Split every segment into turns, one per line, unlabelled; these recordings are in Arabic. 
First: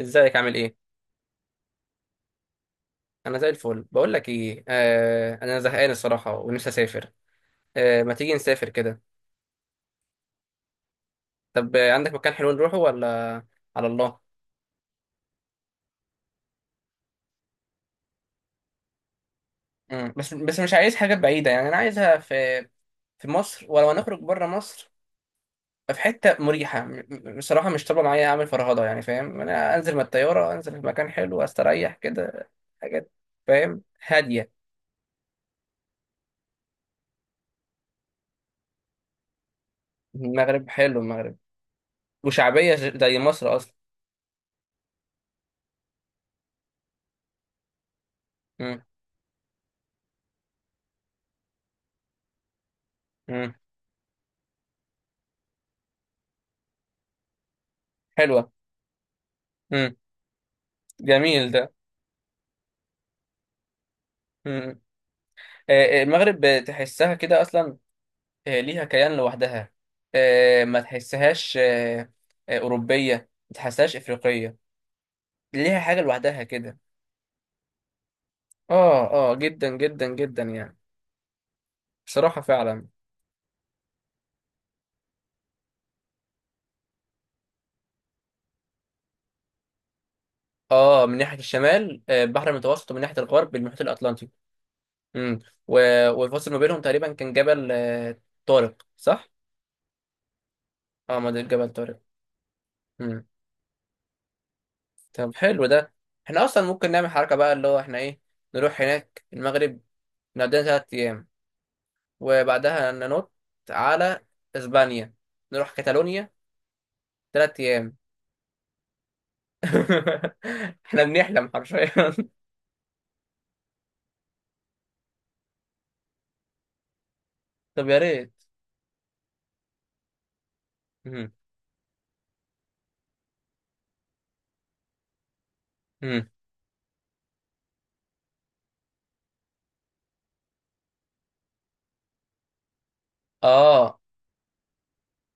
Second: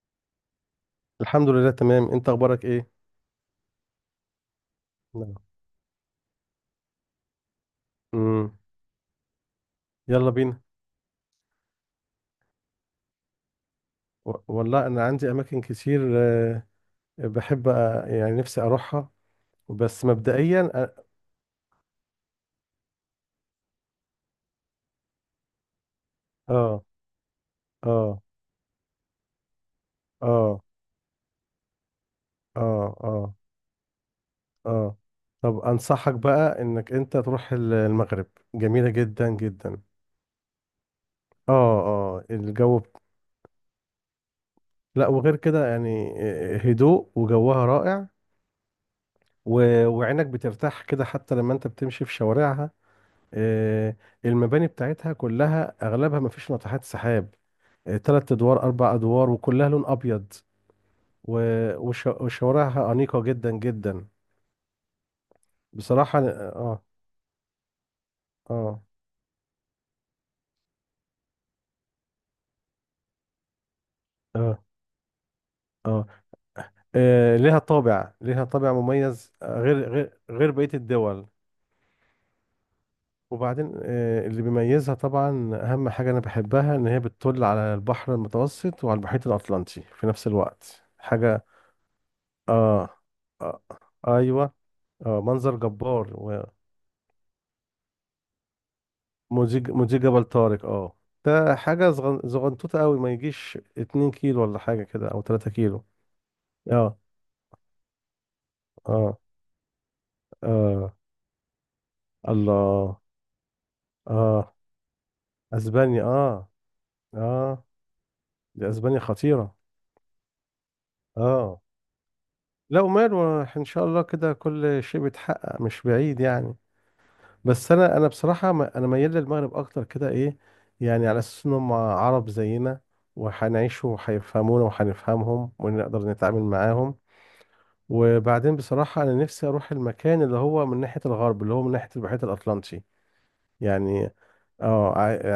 ازيك؟ عامل ايه؟
الحمد لله تمام. انت اخبارك ايه؟
انا زي الفل. بقول لك ايه،
نعم.
انا زهقان الصراحه ونفسي اسافر. ما تيجي
امم.
نسافر كده؟
يلا بينا.
طب، عندك مكان حلو نروحه ولا؟ على الله.
والله انا عندي اماكن كتير، بحب يعني نفسي اروحها. بس
مم. بس
مبدئيا
مش عايز حاجه بعيده يعني انا عايزها في مصر، ولو هنخرج بره مصر في حته مريحه،
اه.
بصراحه مش طالبه
اه.
معايا اعمل فرهضه يعني، فاهم؟ انا انزل من الطياره
اه.
انزل في مكان حلو استريح كده.
اه.
حاجات.
اه.
فاهم هاديه.
اه. طب انصحك بقى انك انت تروح المغرب. جميلة جدا جدا.
المغرب حلو المغرب،
اه. اه.
وشعبيه
الجو
زي مصر اصلا.
لا، وغير كده يعني، هدوء وجوها رائع.
مم.
وعينك بترتاح كده حتى لما انت بتمشي في شوارعها،
مم.
آه، المباني بتاعتها كلها اغلبها ما فيش ناطحات سحاب. تلات
حلوه.
ادوار 4 ادوار وكلها لون
مم.
ابيض.
جميل.
وشوارعها انيقه جدا جدا.
ده
بصراحه.
المغرب
اه.
تحسها كده اصلا.
اه.
ليها كيان لوحدها. ما تحسهاش اوروبيه، ما تحسهاش
اه.
افريقيه.
اه.
ليها حاجه
آه،
لوحدها كده.
ليها طابع
اه،
مميز،
اه، جدا
غير
جدا
غير
جدا
غير بقيه
يعني.
الدول.
بصراحه فعلا.
وبعدين، اللي بيميزها طبعا اهم حاجه انا بحبها ان هي بتطل على البحر المتوسط وعلى المحيط الاطلنطي في نفس الوقت.
اه، من ناحيه
حاجه.
الشمال البحر
اه.
المتوسط، ومن ناحيه الغرب
آه.
المحيط
آه،
الاطلنطي.
ايوه. اه،
امم.
منظر جبار.
والفاصل ما بينهم تقريبا كان جبل طارق، صح؟
موزيك موزيك جبل طارق. اه.
اه، ما ده
ده
جبل
حاجة
طارق.
زغنطوطة قوي ما
امم.
يجيش 2 كيلو ولا حاجة كده او
طب
تلاتة
حلو
كيلو
ده. احنا اصلا ممكن
اه.
نعمل حركه بقى، اللي هو احنا ايه، نروح
اه.
هناك المغرب، نقضينا ثلاث
اه.
ايام وبعدها
الله.
ننط على
اه.
اسبانيا، نروح
اسبانيا.
كاتالونيا
اه.
ثلاث
اه.
ايام
دي اسبانيا خطيرة.
احنا بنحلم
اه.
حرفيا.
لا وماله ان شاء الله كده كل شيء بيتحقق مش بعيد يعني. بس
طب
انا
يا
انا
ريت.
بصراحة، انا ميال للمغرب اكتر كده ايه. يعني على
مم.
اساس انهم عرب زينا. وهنعيش وهيفهمونا وهنفهمهم ونقدر
مم.
نتعامل معاهم. وبعدين بصراحة أنا نفسي أروح المكان اللي هو من ناحية الغرب، اللي هو من ناحية المحيط الأطلنطي.
اه.
يعني. اه.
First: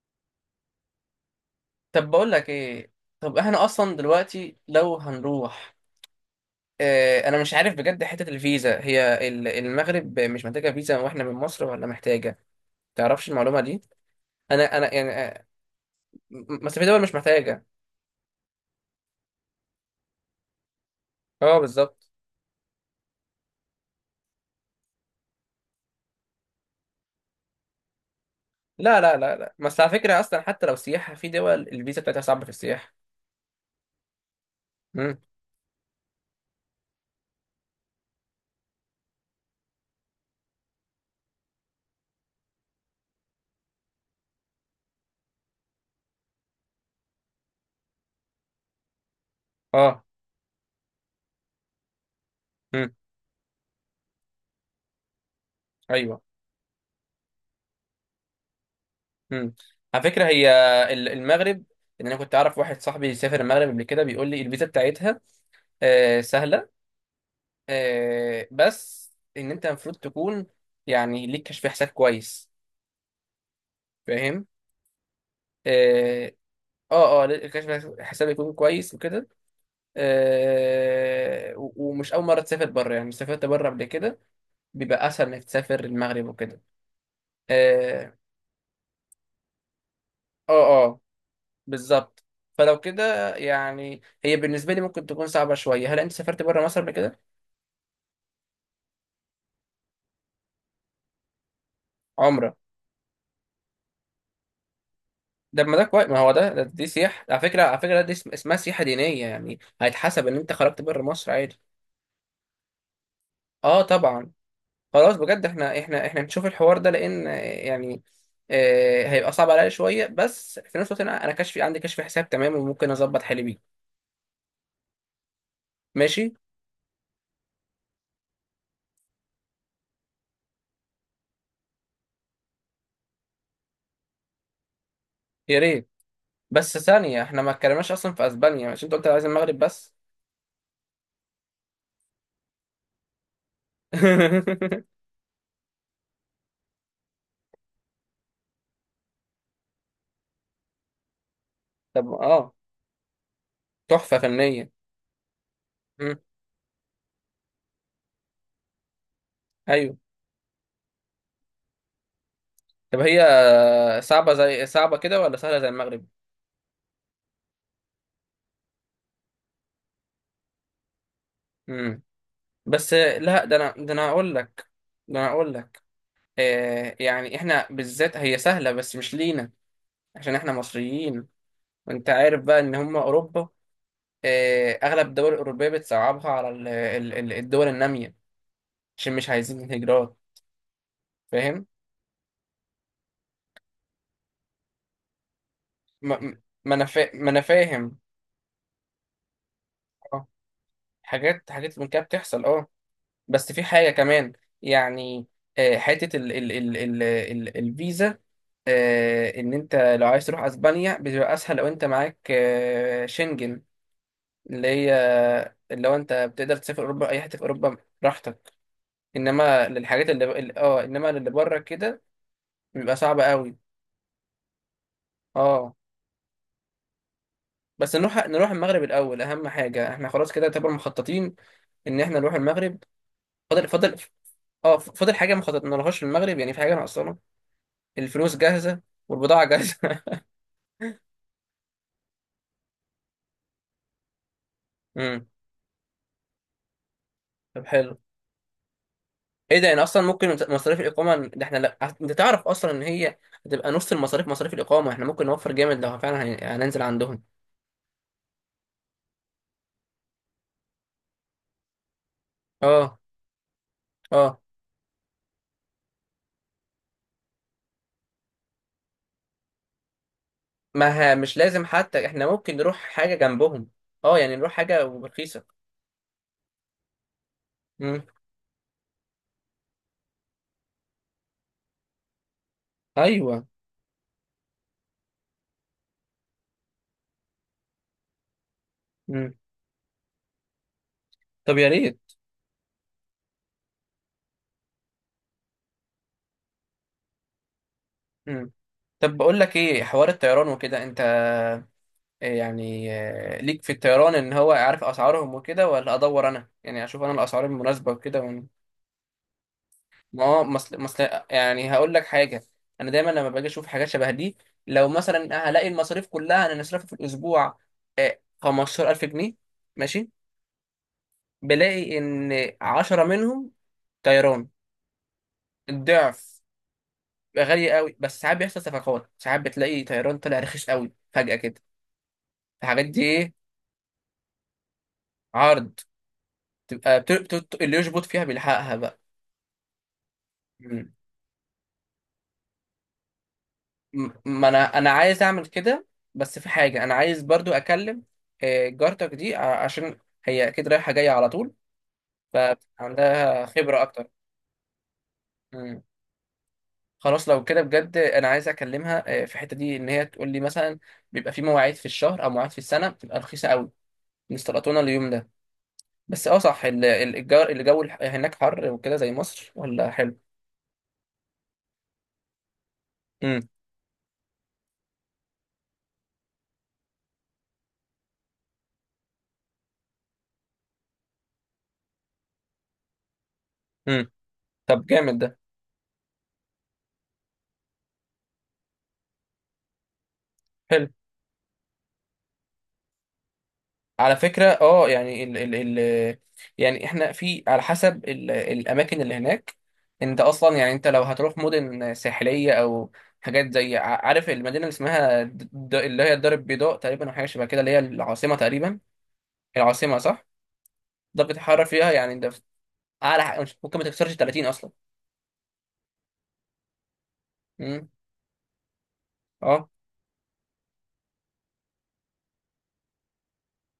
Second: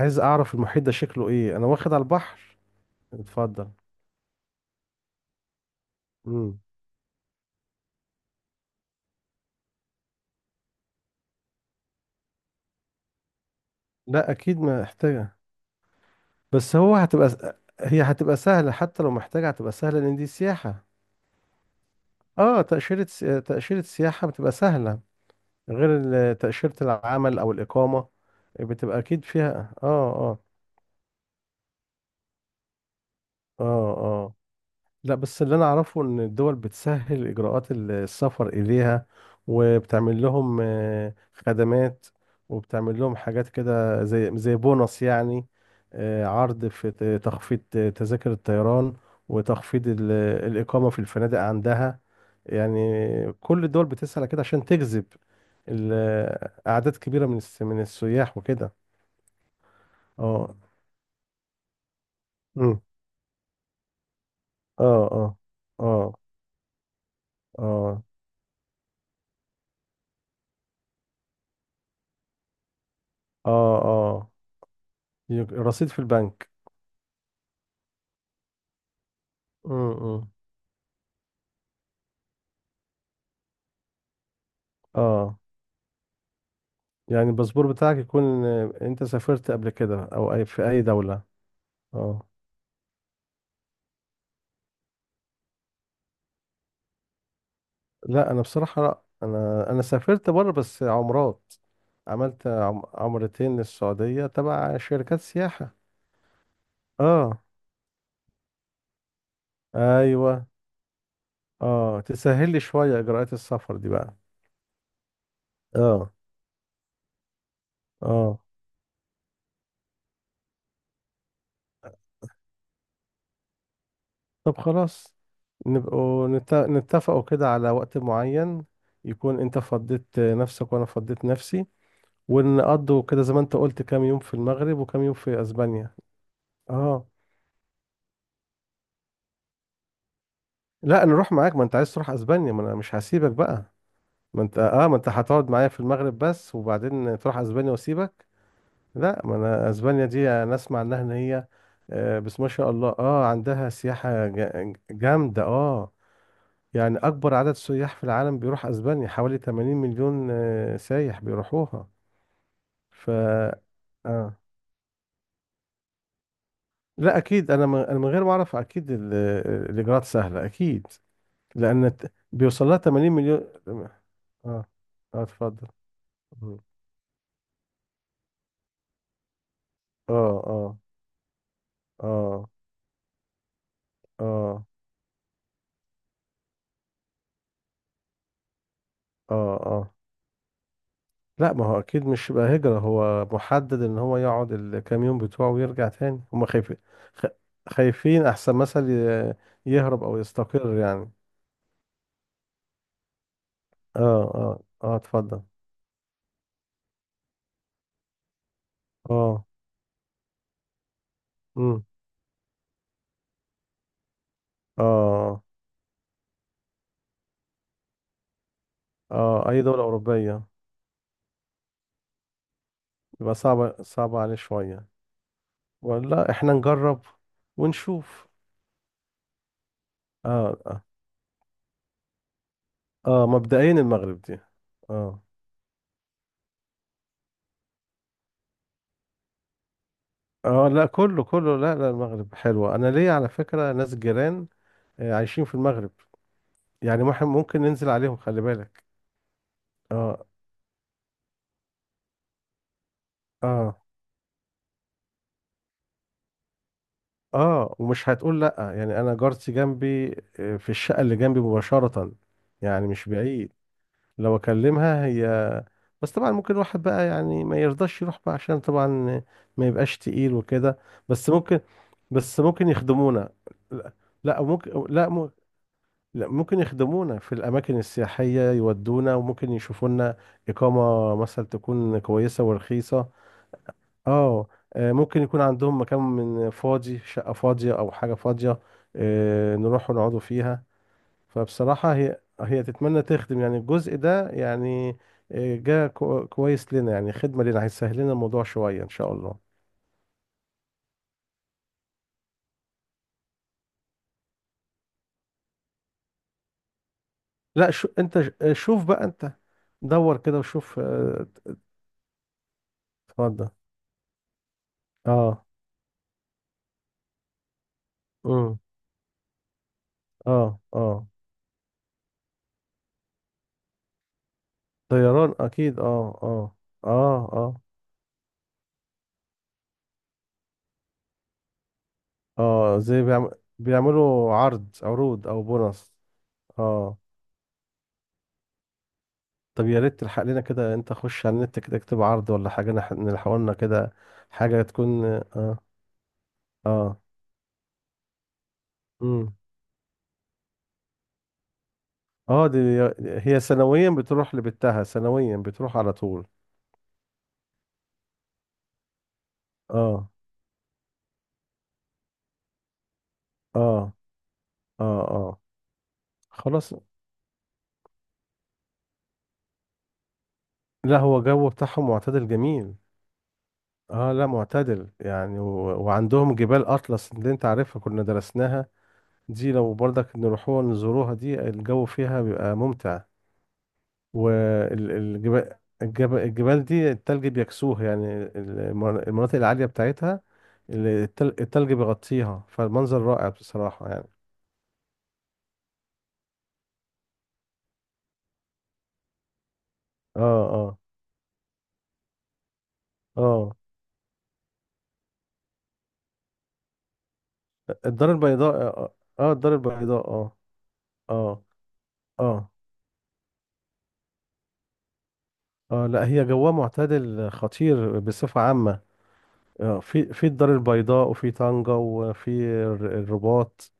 عايز أعرف المحيط ده شكله إيه، أنا واخد على
طب بقول لك
البحر.
ايه، طب احنا
اتفضل.
اصلا دلوقتي لو هنروح،
مم.
اه انا مش عارف بجد حتة الفيزا، هي المغرب مش محتاجة فيزا واحنا من مصر ولا محتاجة؟ تعرفش المعلومة دي؟
لا، أكيد
انا يعني،
محتاجة. بس
بس في
هو
دول مش
هتبقى
محتاجة.
هي هتبقى سهلة حتى لو محتاجة هتبقى سهلة لأن دي سياحة.
اه بالظبط.
اه. تأشيرة سياحة بتبقى سهلة. غير تأشيرة العمل أو الإقامة. بتبقى
لا لا
أكيد
لا لا،
فيها.
بس
اه.
على فكرة
اه.
اصلا حتى لو سياحة في دول الفيزا بتاعتها صعبة في السياحة.
اه. آه. لا،
مم.
بس اللي انا اعرفه ان الدول بتسهل اجراءات السفر اليها. وبتعمل لهم، خدمات. وبتعمل لهم حاجات كده زي بونص يعني. عرض في تخفيض تذاكر الطيران. وتخفيض
اه.
الإقامة في الفنادق عندها يعني.
مم.
كل الدول بتسعى كده عشان تجذب
ايوه.
ال- أعداد كبيرة من السياح وكده.
مم. على فكره هي
اه.
المغرب، ان انا كنت اعرف واحد
مم.
صاحبي سافر المغرب قبل كده بيقول لي الفيزا
اه.
بتاعتها
اه. اه.
آه سهله،
اه.
آه بس ان انت المفروض تكون يعني ليك كشف حساب كويس،
اه. اه.
فاهم؟
رصيد في
اه
البنك.
اه. ليك كشف حساب يكون كويس وكده.
امم.
ومش اول مره تسافر بره يعني، سافرت بره قبل كده، بيبقى اسهل
اه.
انك تسافر المغرب وكده.
يعني الباسبور بتاعك
اه
يكون، انت سافرت قبل كده او اي
اه.
في اي
آه.
دولة.
بالظبط.
اه.
فلو كده يعني هي بالنسبه لي ممكن تكون صعبه شويه. هل انت سافرت بره مصر قبل كده؟
لا انا بصراحة، لا انا سافرت بره بس عمرات. عملت
عمره؟
عمرتين للسعودية تبع شركات
ده ما
سياحة.
ده كويس، ما هو ده دي سياحه. على
اه.
فكره، دي اسمها سياحه دينيه، يعني هيتحسب ان
ايوه.
انت خرجت بره مصر عادي.
اه، تسهل لي شوية اجراءات السفر
اه
دي بقى.
طبعا. خلاص بجد، احنا احنا
اه.
احنا نشوف الحوار ده، لان يعني
اه.
آه هيبقى صعب عليا شويه، بس في نفس الوقت انا كشفي، عندي كشف حساب تمام وممكن اظبط حالي بيه.
طب خلاص. نبقوا
ماشي.
نتفقوا كده على وقت معين. يكون انت فضيت نفسك وانا فضيت نفسي. ونقضوا كده زي ما انت قلت كام يوم في المغرب وكام يوم في
يا ريت.
اسبانيا.
بس
اه.
ثانيه، احنا ما اتكلمناش اصلا في اسبانيا، عشان انت قلت عايز المغرب بس.
لا، نروح معاك ما انت عايز تروح اسبانيا، ما انا مش هسيبك بقى. ما انت اه ما انت هتقعد معايا في المغرب بس وبعدين تروح اسبانيا واسيبك. لا، ما انا اسبانيا دي انا اسمع انها ان هي،
طب
بس ما
اه،
شاء الله اه عندها
تحفة
سياحة
فنية.
جامدة. اه.
مم.
يعني اكبر عدد سياح في العالم بيروح اسبانيا حوالي 80
أيوه.
مليون، سايح بيروحوها.
طب
ف
هي صعبة،
اه.
زي صعبة كده ولا سهلة زي المغرب؟
لا اكيد انا من غير ما اعرف اكيد الاجراءات سهله اكيد. لان
مم.
بيوصل لها
بس
80 مليون.
لا، ده أنا ده
اه.
أنا هقول لك. ده
اه.
أنا هقول
اتفضل.
لك،
مم.
آه يعني إحنا بالذات هي سهلة بس مش لينا،
اه.
عشان إحنا
اه.
مصريين. وأنت عارف
اه.
بقى إن هم أوروبا،
اه.
آه أغلب الدول الأوروبية بتصعبها على الدول النامية، عشان مش
اه.
عايزين
اه.
الهجرات،
لا
فاهم؟
ما هو اكيد مش بقى هجره، هو محدد ان هو يقعد الكام يوم بتوعه ويرجع تاني.
ما
هما
ما
خايفين. خ-
ما أنا فاهم.
خايفين احسن مثل يهرب او
آه،
يستقر يعني.
حاجات حاجات من كده بتحصل أه. بس في حاجة
اه.
كمان
اه. اه.
يعني،
اتفضل.
حتة ال ال ال ال ال الفيزا،
اه.
ان انت لو عايز تروح اسبانيا بتبقى اسهل لو
امم.
انت معاك شنجن، اللي هي،
اه.
اللي هو انت بتقدر تسافر اوروبا اي حته في اوروبا براحتك.
اه، اي
انما
دوله
للحاجات
اوروبيه.
اه، انما اللي بره كده بيبقى صعب
يبقى
قوي.
صعبه عليه شويه.
اه.
ولا احنا نجرب
بس نروح،
ونشوف.
المغرب الاول، اهم حاجه احنا خلاص كده
اه.
طبعا
اه،
مخططين ان احنا نروح المغرب. فاضل
مبدئيا
فاضل
المغرب دي.
اه فاضل
اه.
حاجه ما خططنالهاش في المغرب يعني، في حاجه ناقصانا؟ الفلوس جاهزه، والبضاعه جاهزه.
اه. لا، كله كله، لا لا، المغرب حلوة، انا ليا على فكرة ناس جيران.
امم.
عايشين في المغرب. يعني ممكن
طب
ننزل
حلو.
عليهم. خلي بالك.
ايه ده؟ يعني اصلا
اه.
ممكن مصاريف الاقامه ده احنا، لا انت تعرف اصلا ان هي هتبقى
اه.
نص المصاريف، مصاريف الاقامه احنا ممكن نوفر جامد لو فعلا هننزل عندهم.
اه. ومش هتقول لا يعني انا جارتي جنبي. في الشقة اللي جنبي مباشرة. يعني
اه
مش بعيد. لو
اه.
اكلمها هي. بس طبعا ممكن واحد بقى يعني ما يرضاش يروح بقى عشان طبعا. ما يبقاش تقيل وكده.
ما ها،
بس
مش
ممكن
لازم حتى، احنا
بس
ممكن
ممكن
نروح حاجه
يخدمونا.
جنبهم.
لا.
اه يعني
لا
نروح حاجه
ممكن. لا،
رخيصه.
لا ممكن يخدمونا في الأماكن
امم.
السياحية، يودونا وممكن يشوفوا لنا. إقامة مثلا تكون كويسة ورخيصة.
ايوه.
اه. ممكن يكون عندهم مكان من فاضي، شقة فاضية أو حاجة فاضية.
امم.
نروح ونقعدوا فيها.
طب يا
فبصراحة
ريت.
هي تتمنى تخدم يعني الجزء ده يعني. جا كويس لنا، يعني خدمة لنا هيسهل لنا الموضوع
امم.
شوية إن شاء
طب
الله.
بقول لك ايه، حوار الطيران وكده انت، يعني ليك في الطيران، ان هو عارف اسعارهم وكده، ولا ادور انا يعني، اشوف انا الاسعار
لا، شو
المناسبه
أنت
وكده؟
ش- آه، شوف بقى أنت. دور
ما
كده
هو
وشوف
مثل يعني، هقول لك حاجه، انا دايما لما باجي
اتفضل.
اشوف حاجات شبه دي، لو
اه.
مثلا هلاقي المصاريف كلها انا نصرفها في الاسبوع
امم.
15,000 جنيه، ماشي.
اه. اه،
بلاقي ان 10 منهم طيران،
طيران اكيد. اه.
الضعف،
اه. اه. اه.
غالي قوي. بس ساعات بيحصل صفقات، ساعات بتلاقي طيران طلع رخيص قوي فجأة كده.
اه.
الحاجات دي
زي
ايه،
بيعملوا عرض، عروض او
عرض،
بونص. اه.
تبقى اللي يشبط فيها بيلحقها
طب يا ريت تلحق لنا كده،
بقى.
انت خش على النت كده اكتب عرض ولا حاجه نلحق لنا كده.
ما
حاجه
انا
تكون.
عايز اعمل
اه.
كده. بس في حاجه انا
اه.
عايز برضو اكلم جارتك دي،
امم.
عشان هي اكيد رايحه جايه على طول
اه. دي. هي
فعندها خبره
سنويا
اكتر.
بتروح لبتها، سنويا بتروح
مم.
على طول.
خلاص لو كده بجد انا عايز اكلمها في الحته دي، ان هي
اه.
تقول لي مثلا بيبقى في مواعيد في الشهر او مواعيد في السنه بتبقى رخيصه قوي،
اه.
نستلطونا
اه.
اليوم ده.
اه.
بس اه، صح،
خلاص.
الجار، الجو هناك حر وكده زي مصر ولا حلو؟
لا هو جو بتاعهم معتدل جميل.
امم.
اه. لا معتدل يعني. وعندهم جبال اطلس اللي انت عارفها كنا درسناها. دي لو برضك نروحوها نزوروها، دي الجو فيها بيبقى ممتع.
امم. طب جامد ده،
والجبال. الجبال دي التلج بيكسوه يعني المناطق العالية بتاعتها.
حلو.
التلج بيغطيها فالمنظر رائع بصراحة يعني.
على فكرة اه يعني، ال ال ال يعني احنا في على حسب الأماكن اللي هناك، انت
اه.
أصلا يعني،
اه.
انت لو هتروح مدن ساحلية أو حاجات
اه.
زي، عارف المدينة اللي اسمها اللي هي الدار البيضاء تقريبا، أو حاجة شبه كده اللي هي
الدار
العاصمة
البيضاء.
تقريبا.
اه. الدار
العاصمة
البيضاء.
صح؟
اه.
ده
اه.
بتتحرك فيها يعني، ده
اه.
أعلى ممكن ما تكسرش 30 أصلا.
اه. لا هي جوها معتدل
امم.
خطير بصفة عامة.
اه.
في الدار البيضاء وفي طنجة وفي الرباط.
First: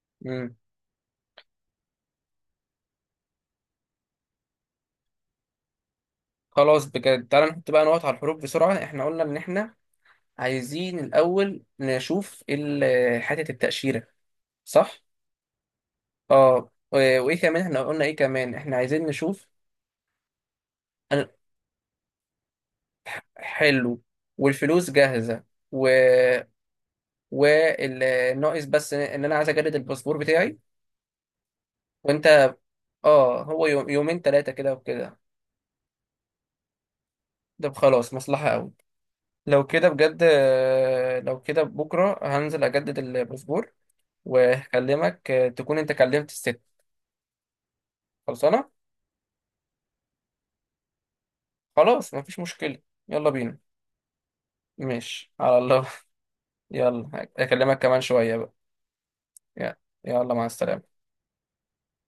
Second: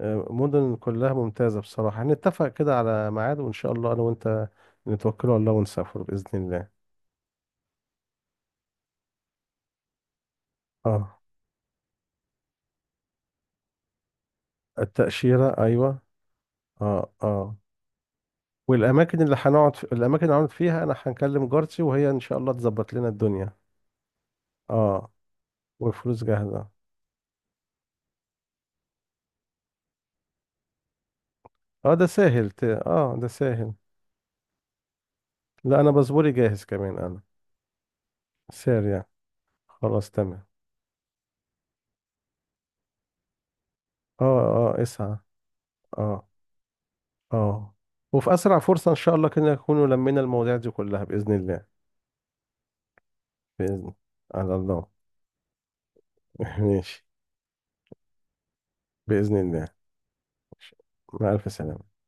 امم.
مدن كلها ممتازة بصراحة. هنتفق كده على ميعاد وإن شاء الله أنا وأنت نتوكل على الله ونسافر بإذن الله.
خلاص بجد، تعالى نحط بقى نقط على الحروف بسرعة. احنا قلنا إن احنا عايزين
اه.
الأول نشوف حتة التأشيرة، صح؟
التأشيرة أيوة.
اه،
اه.
وايه
اه.
كمان؟ احنا قلنا ايه كمان احنا عايزين
والأماكن اللي
نشوف؟
هنقعد في... الأماكن اللي هنقعد فيها أنا
أنا-
هنكلم جارتي وهي إن شاء الله تظبط لنا الدنيا.
حلو. والفلوس
اه.
جاهزة. و،
والفلوس جاهزة.
والناقص بس ان انا عايز اجدد الباسبور بتاعي،
اه ده
وانت،
سهل ت... اه ده
اه هو
سهل
يومين 3 كده وكده.
لا، أنا باسبوري جاهز كمان أنا.
ده خلاص مصلحة قوي.
سارية.
لو كده
خلاص
بجد
تمام.
لو كده بكرة هنزل اجدد الباسبور،
اه. اه. اسعى.
وهكلمك تكون انت
اه.
كلمت الست.
اه. وفي أسرع
خلصانة.
فرصة إن شاء الله كده نكون لمينا المواضيع دي كلها بإذن الله.
خلاص مفيش مشكلة. يلا بينا.
بإذن. على الله.
ماشي على الله.
ماشي.
يلا، هكلمك كمان شوية بقى.
بإذن الله.
يلا. يلا، مع السلامة.
مع ألف سلامة.